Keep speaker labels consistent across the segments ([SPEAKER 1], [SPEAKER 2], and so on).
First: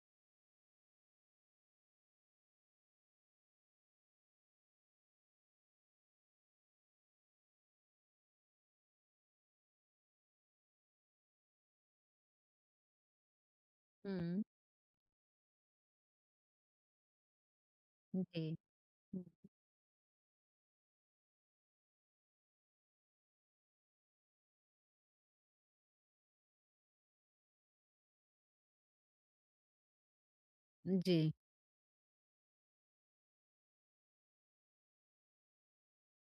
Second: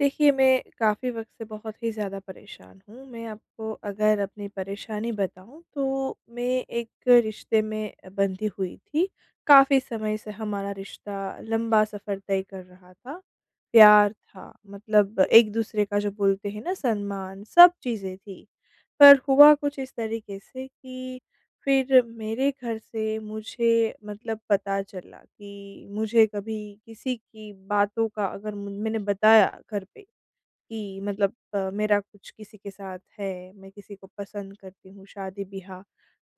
[SPEAKER 1] देखिए, मैं काफ़ी वक़्त से बहुत ही ज़्यादा परेशान हूँ। मैं आपको अगर अपनी परेशानी बताऊँ तो मैं एक रिश्ते में बंधी हुई थी। काफ़ी समय से हमारा रिश्ता लंबा सफ़र तय कर रहा था। प्यार
[SPEAKER 2] हुँ,
[SPEAKER 1] था, मतलब एक-दूसरे का जो बोलते हैं ना सम्मान, सब चीज़ें थी।
[SPEAKER 2] जी,
[SPEAKER 1] पर हुआ कुछ इस तरीके से कि फिर मेरे घर से मुझे मतलब पता चला कि मुझे कभी किसी की बातों का अगर मैंने बताया घर पे कि
[SPEAKER 2] जी,
[SPEAKER 1] मतलब मेरा कुछ किसी के साथ है, मैं किसी को पसंद करती हूँ, शादी-ब्याह।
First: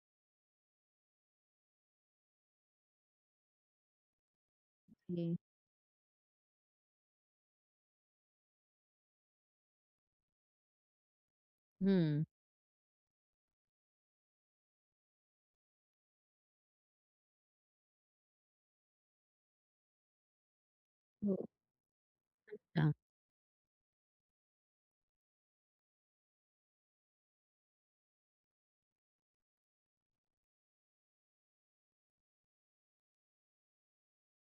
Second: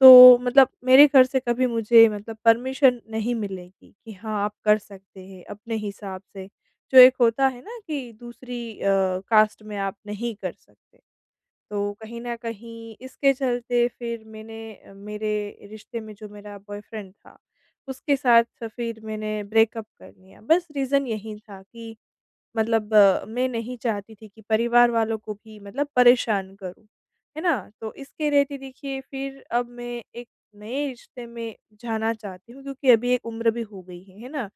[SPEAKER 1] तो मतलब मेरे घर से कभी मुझे मतलब परमिशन नहीं मिलेगी कि हाँ, आप कर सकते
[SPEAKER 2] जी,
[SPEAKER 1] हैं अपने हिसाब से। जो एक होता है ना कि दूसरी कास्ट में आप नहीं कर सकते। तो कहीं
[SPEAKER 2] हुँ,
[SPEAKER 1] न कहीं इसके चलते फिर मैंने मेरे रिश्ते में जो मेरा बॉयफ्रेंड था, उसके साथ फिर मैंने ब्रेकअप कर लिया। बस रीज़न
[SPEAKER 2] तो
[SPEAKER 1] यही था कि
[SPEAKER 2] अच्छा,
[SPEAKER 1] मतलब मैं नहीं चाहती थी कि परिवार वालों को भी मतलब परेशान करूँ, है ना? तो इसके रहते देखिए फिर अब मैं एक नए रिश्ते में जाना चाहती हूँ क्योंकि अभी एक उम्र भी हो गई है ना?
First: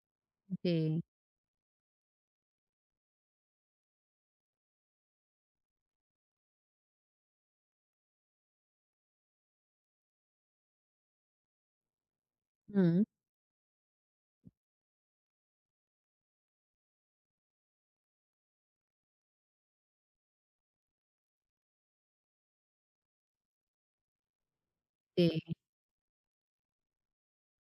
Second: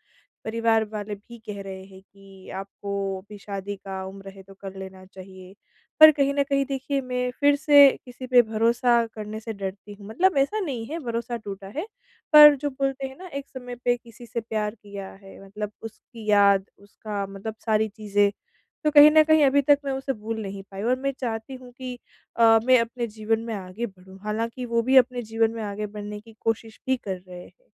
[SPEAKER 1] परिवार
[SPEAKER 2] जी,
[SPEAKER 1] वाले भी कह रहे हैं कि आपको अभी शादी का उम्र है तो कर लेना चाहिए। पर कहीं न कहीं देखिए मैं फिर से किसी पे भरोसा करने से डरती हूँ, मतलब ऐसा नहीं है भरोसा टूटा है। पर जो
[SPEAKER 2] हुँ,
[SPEAKER 1] बोलते हैं ना एक समय पे किसी से प्यार किया है मतलब उसकी याद, उसका मतलब सारी चीज़ें, तो कहीं न कहीं अभी तक मैं उसे भूल नहीं पाई और मैं चाहती हूँ कि मैं अपने जीवन में आगे बढ़ूँ। हालाँकि वो भी अपने जीवन
[SPEAKER 2] जी,
[SPEAKER 1] में आगे बढ़ने की कोशिश भी कर रहे हैं।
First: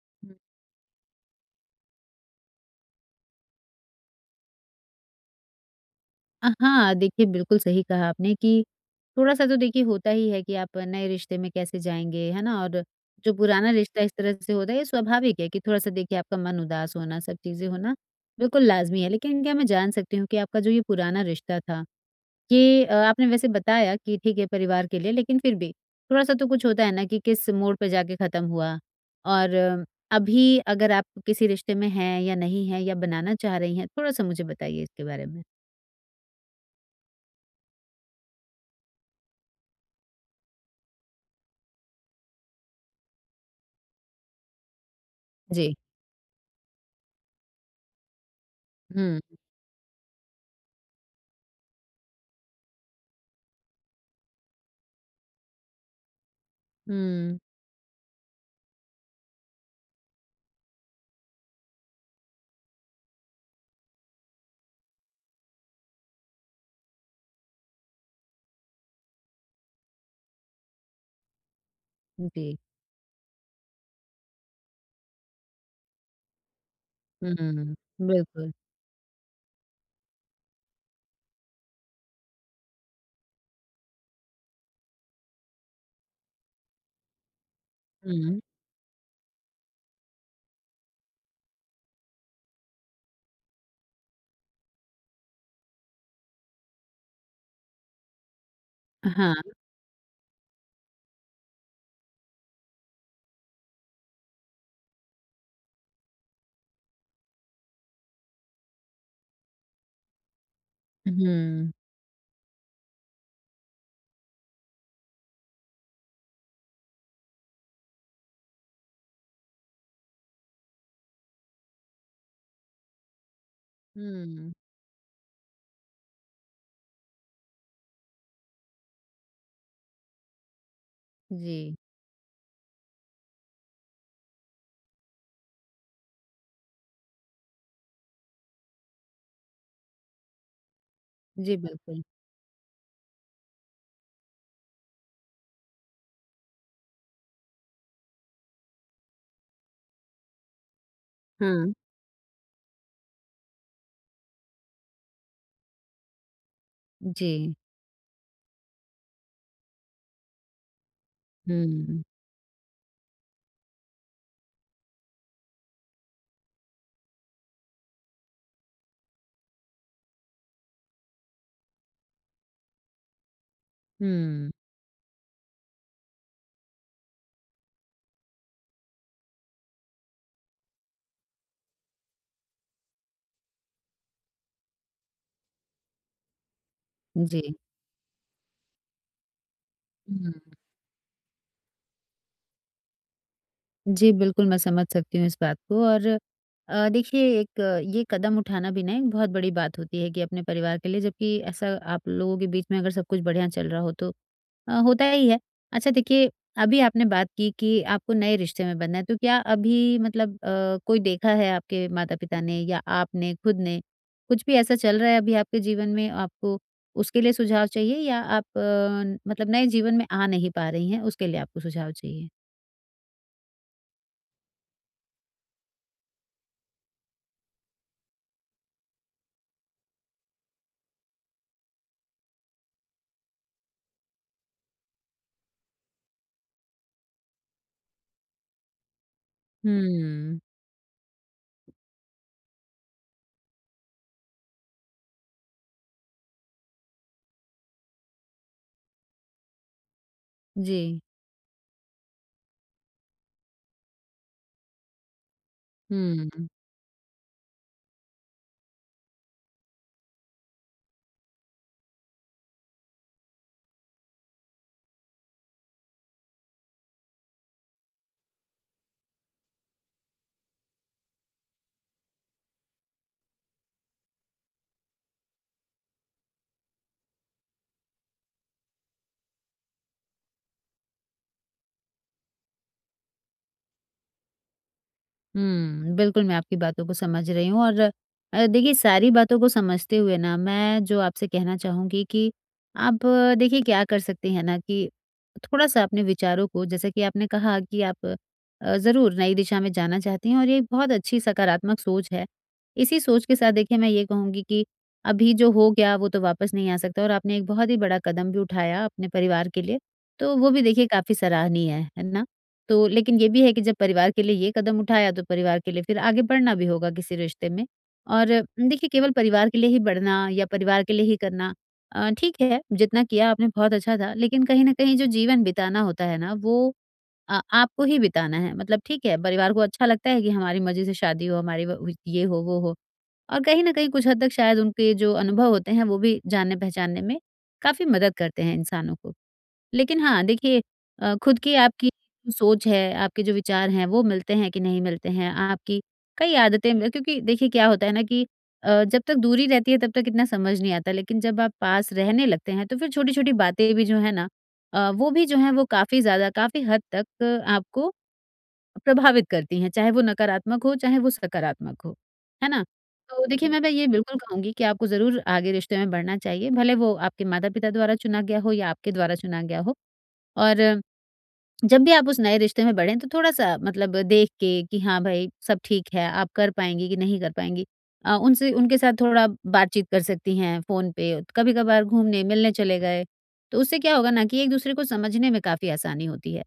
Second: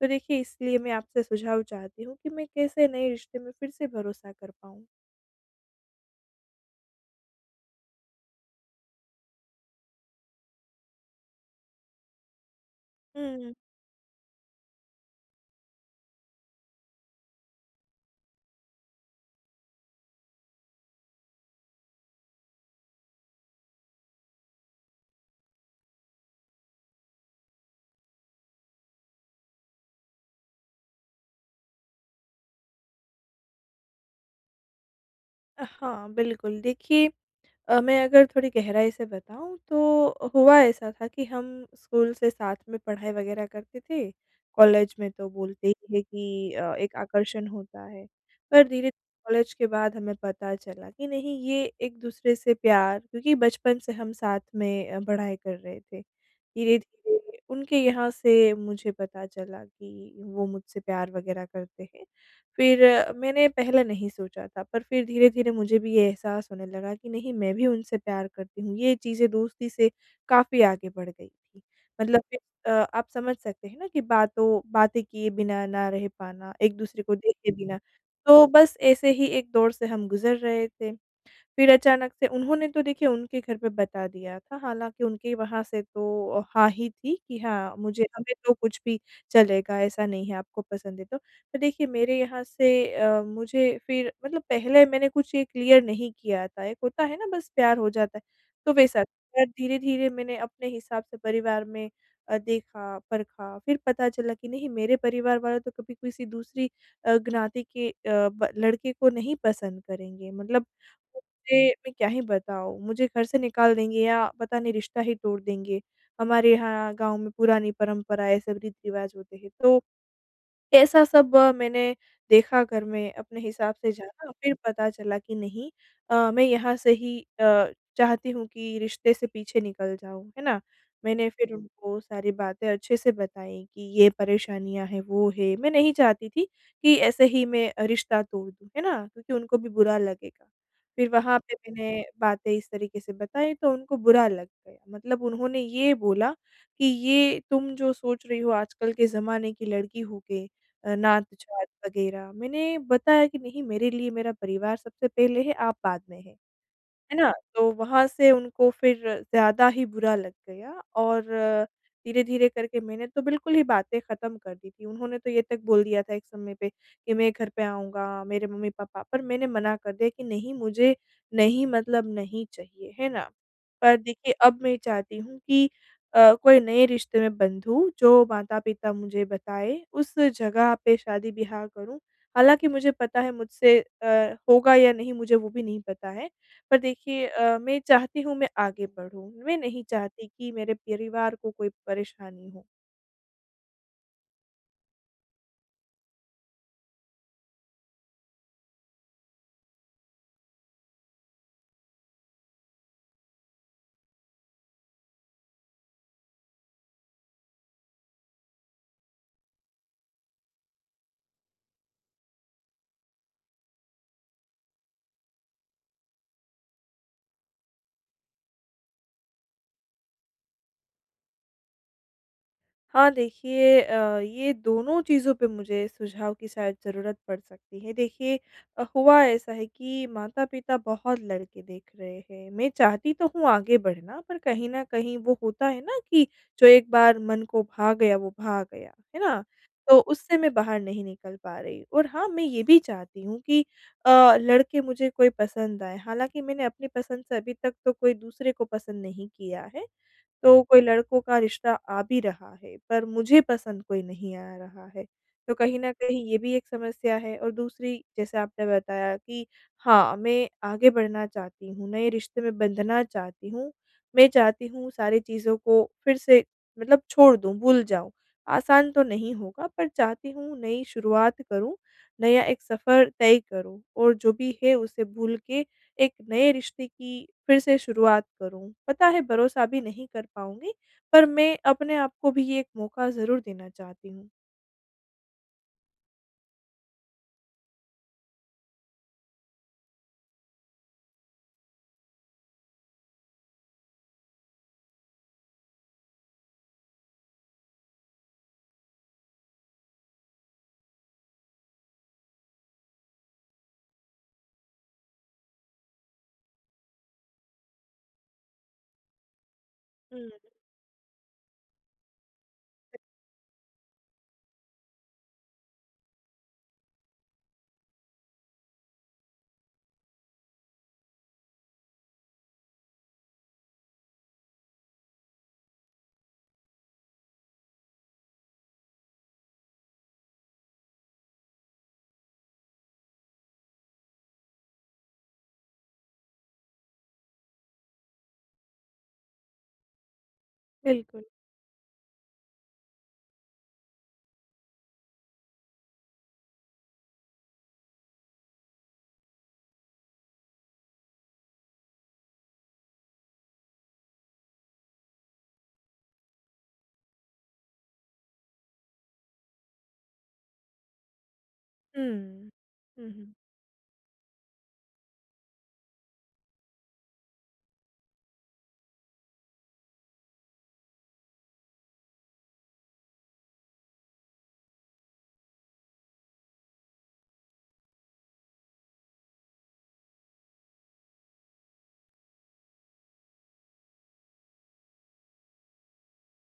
[SPEAKER 1] तो
[SPEAKER 2] हुँ।
[SPEAKER 1] देखिए इसलिए मैं आपसे सुझाव चाहती हूँ कि मैं कैसे नए रिश्ते में फिर से भरोसा कर पाऊँ?
[SPEAKER 2] हाँ, देखिए बिल्कुल सही कहा आपने कि थोड़ा-सा तो देखिए होता ही है कि आप नए रिश्ते में कैसे जाएँगे, है ना? और जो
[SPEAKER 1] हुँ।
[SPEAKER 2] पुराना रिश्ता इस तरह से होता है ये स्वाभाविक है कि थोड़ा-सा देखिए आपका मन उदास होना, सब चीज़ें होना बिल्कुल लाज़मी है। लेकिन क्या मैं जान सकती हूँ कि आपका जो ये पुराना रिश्ता था, ये आपने वैसे बताया कि ठीक है परिवार के लिए, लेकिन फिर भी थोड़ा-सा तो कुछ होता है ना कि किस मोड़ पे जाके ख़त्म हुआ और अभी अगर आप किसी रिश्ते में हैं या नहीं हैं या बनाना चाह रही हैं, थोड़ा-सा मुझे बताइए इसके बारे में?
[SPEAKER 1] हाँ, बिल्कुल देखिए मैं अगर थोड़ी गहराई से बताऊँ तो हुआ ऐसा था कि हम स्कूल से साथ में पढ़ाई वगैरह करते थे। कॉलेज में तो बोलते
[SPEAKER 2] जी।
[SPEAKER 1] ही है कि एक आकर्षण होता है। पर धीरे
[SPEAKER 2] हुँ,
[SPEAKER 1] कॉलेज के बाद हमें पता चला कि नहीं ये एक-दूसरे से प्यार क्योंकि बचपन से हम साथ में पढ़ाई कर रहे थे।
[SPEAKER 2] हुँ,
[SPEAKER 1] धीरे-धीरे उनके यहाँ से मुझे पता चला कि वो मुझसे प्यार वगैरह करते हैं। फिर मैंने पहले नहीं सोचा था, पर फिर धीरे-धीरे मुझे भी ये एहसास होने लगा कि नहीं मैं भी उनसे प्यार करती हूँ। ये चीज़ें दोस्ती से काफ़ी आगे बढ़ गई थी। मतलब फिर
[SPEAKER 2] जी।
[SPEAKER 1] आप समझ सकते हैं ना कि बातों बातें किए बिना ना रह पाना, एक-दूसरे को देखे
[SPEAKER 2] हुँ,
[SPEAKER 1] बिना। तो
[SPEAKER 2] बिल्कुल।
[SPEAKER 1] बस ऐसे ही एक दौर से हम गुज़र रहे थे। फिर अचानक से उन्होंने तो देखिए उनके घर पे बता दिया था, हालाँकि उनके वहाँ से तो हाँ ही थी कि हाँ, मुझे हमें
[SPEAKER 2] हुँ,
[SPEAKER 1] तो कुछ भी चलेगा, ऐसा नहीं है आपको पसंद है तो। तो देखिए मेरे यहाँ से मुझे फिर मतलब पहले मैंने कुछ ये क्लियर नहीं किया था, एक होता है ना बस प्यार हो जाता है, तो वैसा।
[SPEAKER 2] हाँ,
[SPEAKER 1] और धीरे-धीरे मैंने अपने हिसाब से परिवार में देखा, परखा, फिर पता चला कि नहीं मेरे परिवार वाले तो कभी किसी दूसरी ज्ञाति के अ, ब लड़के को नहीं पसंद करेंगे मतलब मुझे
[SPEAKER 2] हुँ,
[SPEAKER 1] मैं क्या ही बताऊँ, मुझे घर से निकाल देंगे या पता नहीं रिश्ता ही तोड़ देंगे। हमारे यहाँ गाँव में पुरानी परंपरा है, सब रीत-रिवाज होते हैं, तो ऐसा सब मैंने देखा घर में अपने हिसाब से जाना
[SPEAKER 2] हुँ,
[SPEAKER 1] फिर पता चला कि नहीं मैं यहाँ से ही चाहती हूँ कि रिश्ते से पीछे निकल जाऊँ, है ना? मैंने फिर
[SPEAKER 2] जी,
[SPEAKER 1] उनको सारी बातें अच्छे से बताई कि ये परेशानियाँ हैं, वो है। मैं नहीं चाहती थी कि ऐसे ही मैं रिश्ता तोड़ दूँ, है ना? क्योंकि उनको भी बुरा लगेगा। फिर वहाँ पे
[SPEAKER 2] जी बिल्कुल।
[SPEAKER 1] मैंने बातें इस तरीके से बताई तो उनको बुरा लग गया। मतलब उन्होंने ये बोला कि ये तुम जो सोच रही हो आजकल के ज़माने की लड़की हो के नात-जात
[SPEAKER 2] हाँ,
[SPEAKER 1] वगैरह। मैंने बताया कि नहीं मेरे लिए मेरा परिवार सबसे पहले है, आप बाद में हैं। है ना?
[SPEAKER 2] जी,
[SPEAKER 1] तो वहाँ से उनको फिर ज़्यादा ही बुरा लग गया और
[SPEAKER 2] हुँ,
[SPEAKER 1] धीरे-धीरे करके मैंने तो बिल्कुल ही बातें ख़त्म कर दी थी। उन्होंने तो ये तक बोल दिया था एक समय पे कि मैं घर पे आऊँगा, मेरे मम्मी-पापा पर मैंने मना कर दिया कि नहीं मुझे नहीं चाहिए, है ना? पर देखिए
[SPEAKER 2] हुँ,
[SPEAKER 1] अब मैं चाहती हूँ कि कोई नए रिश्ते में बंधूँ जो माता-पिता मुझे बताएँ, उस जगह पे शादी-ब्याह करूँ। हालाँकि मुझे पता है मुझसे होगा या नहीं मुझे वो भी नहीं पता है। पर देखिए
[SPEAKER 2] जी,
[SPEAKER 1] मैं चाहती हूँ मैं आगे बढ़ूँ, मैं नहीं चाहती
[SPEAKER 2] हुँ।
[SPEAKER 1] कि मेरे परिवार को कोई परेशानी हो।
[SPEAKER 2] जी, बिल्कुल मैं समझ सकती हूँ इस बात को और देखिए एक ये कदम उठाना भी ना एक बहुत बड़ी बात होती है कि अपने परिवार के लिए जबकि ऐसा आप लोगों के बीच में अगर सब कुछ बढ़िया चल रहा हो तो होता ही है। अच्छा देखिए, अभी आपने बात की कि आपको नए रिश्ते में बंधना है, तो क्या अभी मतलब कोई देखा है आपके माता-पिता ने या आपने खुद ने, कुछ भी ऐसा चल रहा है अभी आपके जीवन में आपको उसके लिए सुझाव चाहिए या आप मतलब नए जीवन में आ नहीं पा रही हैं उसके लिए आपको सुझाव चाहिए?
[SPEAKER 1] हाँ, देखिए ये दोनों चीज़ों पे मुझे सुझाव की शायद ज़रूरत पड़ सकती है। देखिए हुआ ऐसा है कि माता-पिता बहुत लड़के देख रहे हैं। मैं चाहती तो हूँ आगे बढ़ना, पर कहीं न कहीं वो होता है ना कि जो एक बार मन को भा गया, वो भा गया, है ना? तो उससे
[SPEAKER 2] हुँ,
[SPEAKER 1] मैं बाहर नहीं निकल पा रही। और हाँ, मैं ये भी चाहती हूँ कि अ, लड़के मुझे कोई पसंद आएँ। हालाँकि मैंने अपनी पसंद से अभी तक तो कोई दूसरे को पसंद नहीं किया है। तो कोई
[SPEAKER 2] जी।
[SPEAKER 1] लड़कों का रिश्ता आ भी रहा है, पर मुझे पसंद कोई नहीं आ रहा है। तो कहीं न कहीं ये
[SPEAKER 2] हुँ।
[SPEAKER 1] भी एक समस्या है और दूसरी जैसे आपने बताया कि हाँ, मैं आगे बढ़ना चाहती हूँ, नए रिश्ते में बंधना चाहती हूँ। मैं चाहती हूँ सारी चीज़ों को फिर से मतलब छोड़ दूँ, भूल जाऊँ। आसान तो नहीं होगा पर चाहती हूँ नई शुरुआत करूँ, नया एक सफ़र तय करूँ और जो भी है उसे भूल के एक नए रिश्ते की फिर से शुरुआत करूँ। पता है भरोसा भी नहीं कर पाऊँगी, पर मैं अपने आप को भी ये एक मौका ज़रूर देना चाहती हूँ।
[SPEAKER 2] हुँ, बिल्कुल मैं आपकी बातों को समझ रही हूँ और देखिए सारी बातों को समझते हुए ना मैं जो आपसे कहना चाहूँगी कि आप देखिए क्या कर सकती हैं ना कि थोड़ा-सा अपने विचारों को जैसे कि आपने कहा कि आप ज़रूर नई दिशा में जाना चाहती हैं और ये बहुत अच्छी सकारात्मक सोच है। इसी सोच के साथ देखिए मैं ये कहूँगी कि अभी जो हो गया वो तो वापस नहीं आ सकता और आपने एक बहुत ही बड़ा कदम भी उठाया अपने परिवार के लिए,
[SPEAKER 1] हुँ,
[SPEAKER 2] तो वो भी देखिए काफ़ी सराहनीय है ना? तो लेकिन ये भी है कि जब परिवार के लिए ये कदम उठाया तो परिवार के लिए फिर आगे बढ़ना भी होगा किसी रिश्ते में। और देखिए केवल परिवार के लिए ही बढ़ना या परिवार के लिए ही करना ठीक है, जितना किया आपने बहुत अच्छा था। लेकिन कहीं न कहीं जो जीवन बिताना होता है ना वो आपको ही बिताना है। मतलब ठीक है, परिवार को अच्छा लगता है कि हमारी मर्ज़ी से शादी हो, हमारी व व ये हो, वो हो। और कहीं न कहीं कुछ हद तक शायद उनके जो अनुभव होते हैं वो भी जानने-पहचानने में काफ़ी मदद करते हैं इंसानों को। लेकिन हाँ, देखिए
[SPEAKER 1] बिल्कुल।
[SPEAKER 2] खुद की आपकी सोच है, आपके जो विचार हैं, वो मिलते हैं कि नहीं मिलते हैं, आपकी कई आदतें म क्योंकि देखिए क्या होता है ना कि जब तक दूरी रहती है तब तक इतना समझ नहीं आता, लेकिन जब आप पास रहने लगते हैं, तो फिर छोटी-छोटी बातें भी जो है ना वो भी जो है वो काफ़ी ज़्यादा, काफ़ी हद तक आपको प्रभावित करती हैं, चाहे वो नकारात्मक हो, चाहे वो सकारात्मक हो, है
[SPEAKER 1] हुँ।
[SPEAKER 2] ना?
[SPEAKER 1] हुँ,
[SPEAKER 2] तो
[SPEAKER 1] हुँ।
[SPEAKER 2] देखिए जी। मैं ये बिल्कुल कहूँगी कि आपको ज़रूर आगे रिश्ते में बढ़ना चाहिए, भले वो आपके माता-पिता द्वारा चुना गया हो या आपके द्वारा चुना गया हो। और जब भी आप उस नए रिश्ते में बढ़ें तो थोड़ा-सा मतलब देख के कि हाँ भाई, सब ठीक है, आप कर पाएँगी कि नहीं कर पाएँगी। उनसे उनके साथ थोड़ा बातचीत कर सकती हैं फ़ोन पे, कभी-कभार घूमने, मिलने चले गए, तो उससे क्या होगा ना कि एक-दूसरे को समझने में काफ़ी आसानी होती है।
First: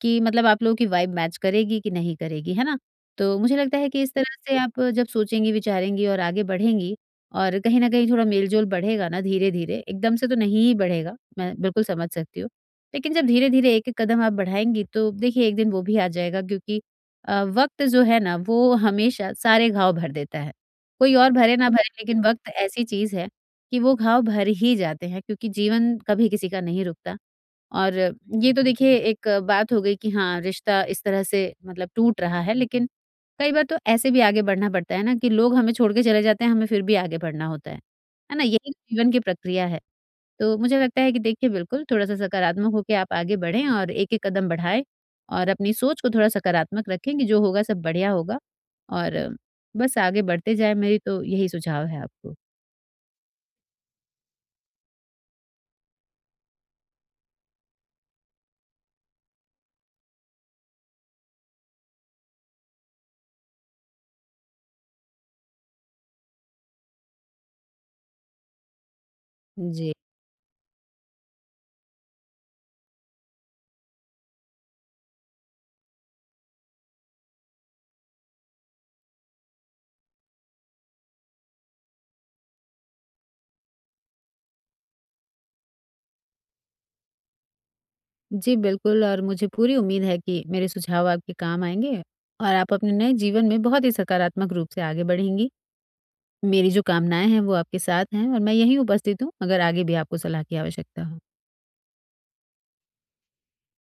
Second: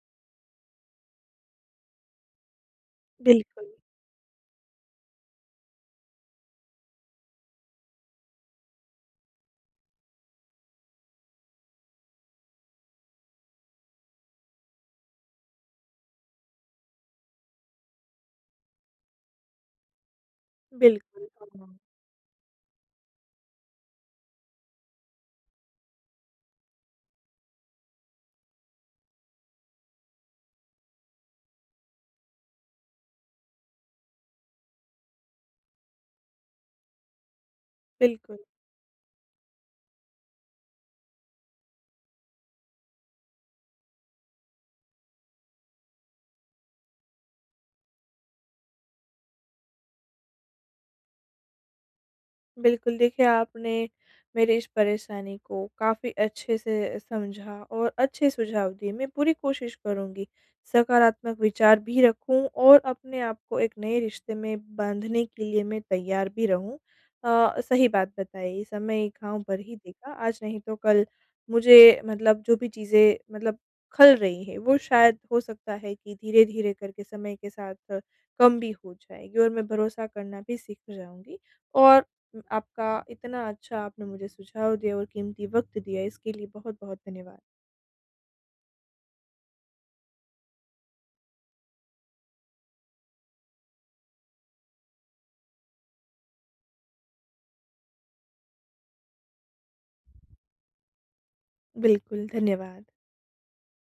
[SPEAKER 2] कि मतलब आप लोगों की वाइब मैच करेगी कि नहीं करेगी, है ना? तो मुझे
[SPEAKER 1] बिल्कुल,
[SPEAKER 2] लगता है कि इस तरह से आप जब सोचेंगी, विचारेंगी और आगे बढ़ेंगी और कहीं न कहीं थोड़ा मेल-जोल बढ़ेगा ना धीरे-धीरे, एकदम से तो नहीं ही बढ़ेगा, मैं बिल्कुल समझ सकती हूँ। लेकिन जब धीरे-धीरे एक-एक कदम आप बढ़ाएँगी तो देखिए एक दिन वो भी आ जाएगा क्योंकि वक़्त जो है ना वो हमेशा सारे घाव भर देता है। कोई
[SPEAKER 1] बिल्कुल।
[SPEAKER 2] और भरे ना
[SPEAKER 1] हाँ,
[SPEAKER 2] भरे लेकिन वक़्त ऐसी चीज़ है कि वो घाव भर ही जाते हैं क्योंकि जीवन कभी किसी का नहीं रुकता। और ये तो देखिए एक बात हो गई कि हाँ, रिश्ता इस तरह से मतलब टूट रहा है, लेकिन कई बार तो ऐसे भी आगे बढ़ना पड़ता है ना कि लोग हमें छोड़ के चले जाते हैं, हमें फिर भी आगे बढ़ना होता है। है
[SPEAKER 1] बिल्कुल।
[SPEAKER 2] ना? यही तो जीवन की प्रक्रिया है। तो मुझे लगता है कि देखिए बिल्कुल थोड़ा-सा सकारात्मक होके आप आगे बढ़ें और एक-एक कदम बढ़ाएँ और अपनी सोच को थोड़ा सकारात्मक रखें कि जो होगा सब बढ़िया होगा और बस आगे बढ़ते जाएँ, मेरी तो यही सुझाव है आपको।
[SPEAKER 1] बिल्कुल, देखिए आपने मेरी इस परेशानी को काफ़ी अच्छे से समझा और अच्छे सुझाव दिए। मैं पूरी कोशिश करूँगी, सकारात्मक विचार भी रखूँ और अपने आप को एक नए रिश्ते में बाँधने के लिए मैं तैयार भी रहूँ। सही बात बताई, समय घाव भर ही
[SPEAKER 2] जी।
[SPEAKER 1] देगा, आज नहीं तो कल मुझे जो भी चीज़ें मतलब खल रही हैं, वो शायद हो सकता है कि धीरे-धीरे करके समय के साथ कम भी हो जाएगी और मैं भरोसा करना भी सीख जाऊँगी और आपका इतना अच्छा आपने मुझे सुझाव दिया और कीमती वक़्त दिया इसके लिए बहुत-बहुत धन्यवाद।
[SPEAKER 2] जी, बिल्कुल और मुझे पूरी उम्मीद है कि मेरे सुझाव आपके काम आएँगे और आप अपने नए जीवन में बहुत ही सकारात्मक रूप से आगे बढ़ेंगी। मेरी जो कामनाएँ हैं वो आपके साथ हैं और मैं यहीं उपस्थित हूँ, अगर आगे भी आपको सलाह की आवश्यकता हो।
[SPEAKER 1] बिल्कुल, धन्यवाद।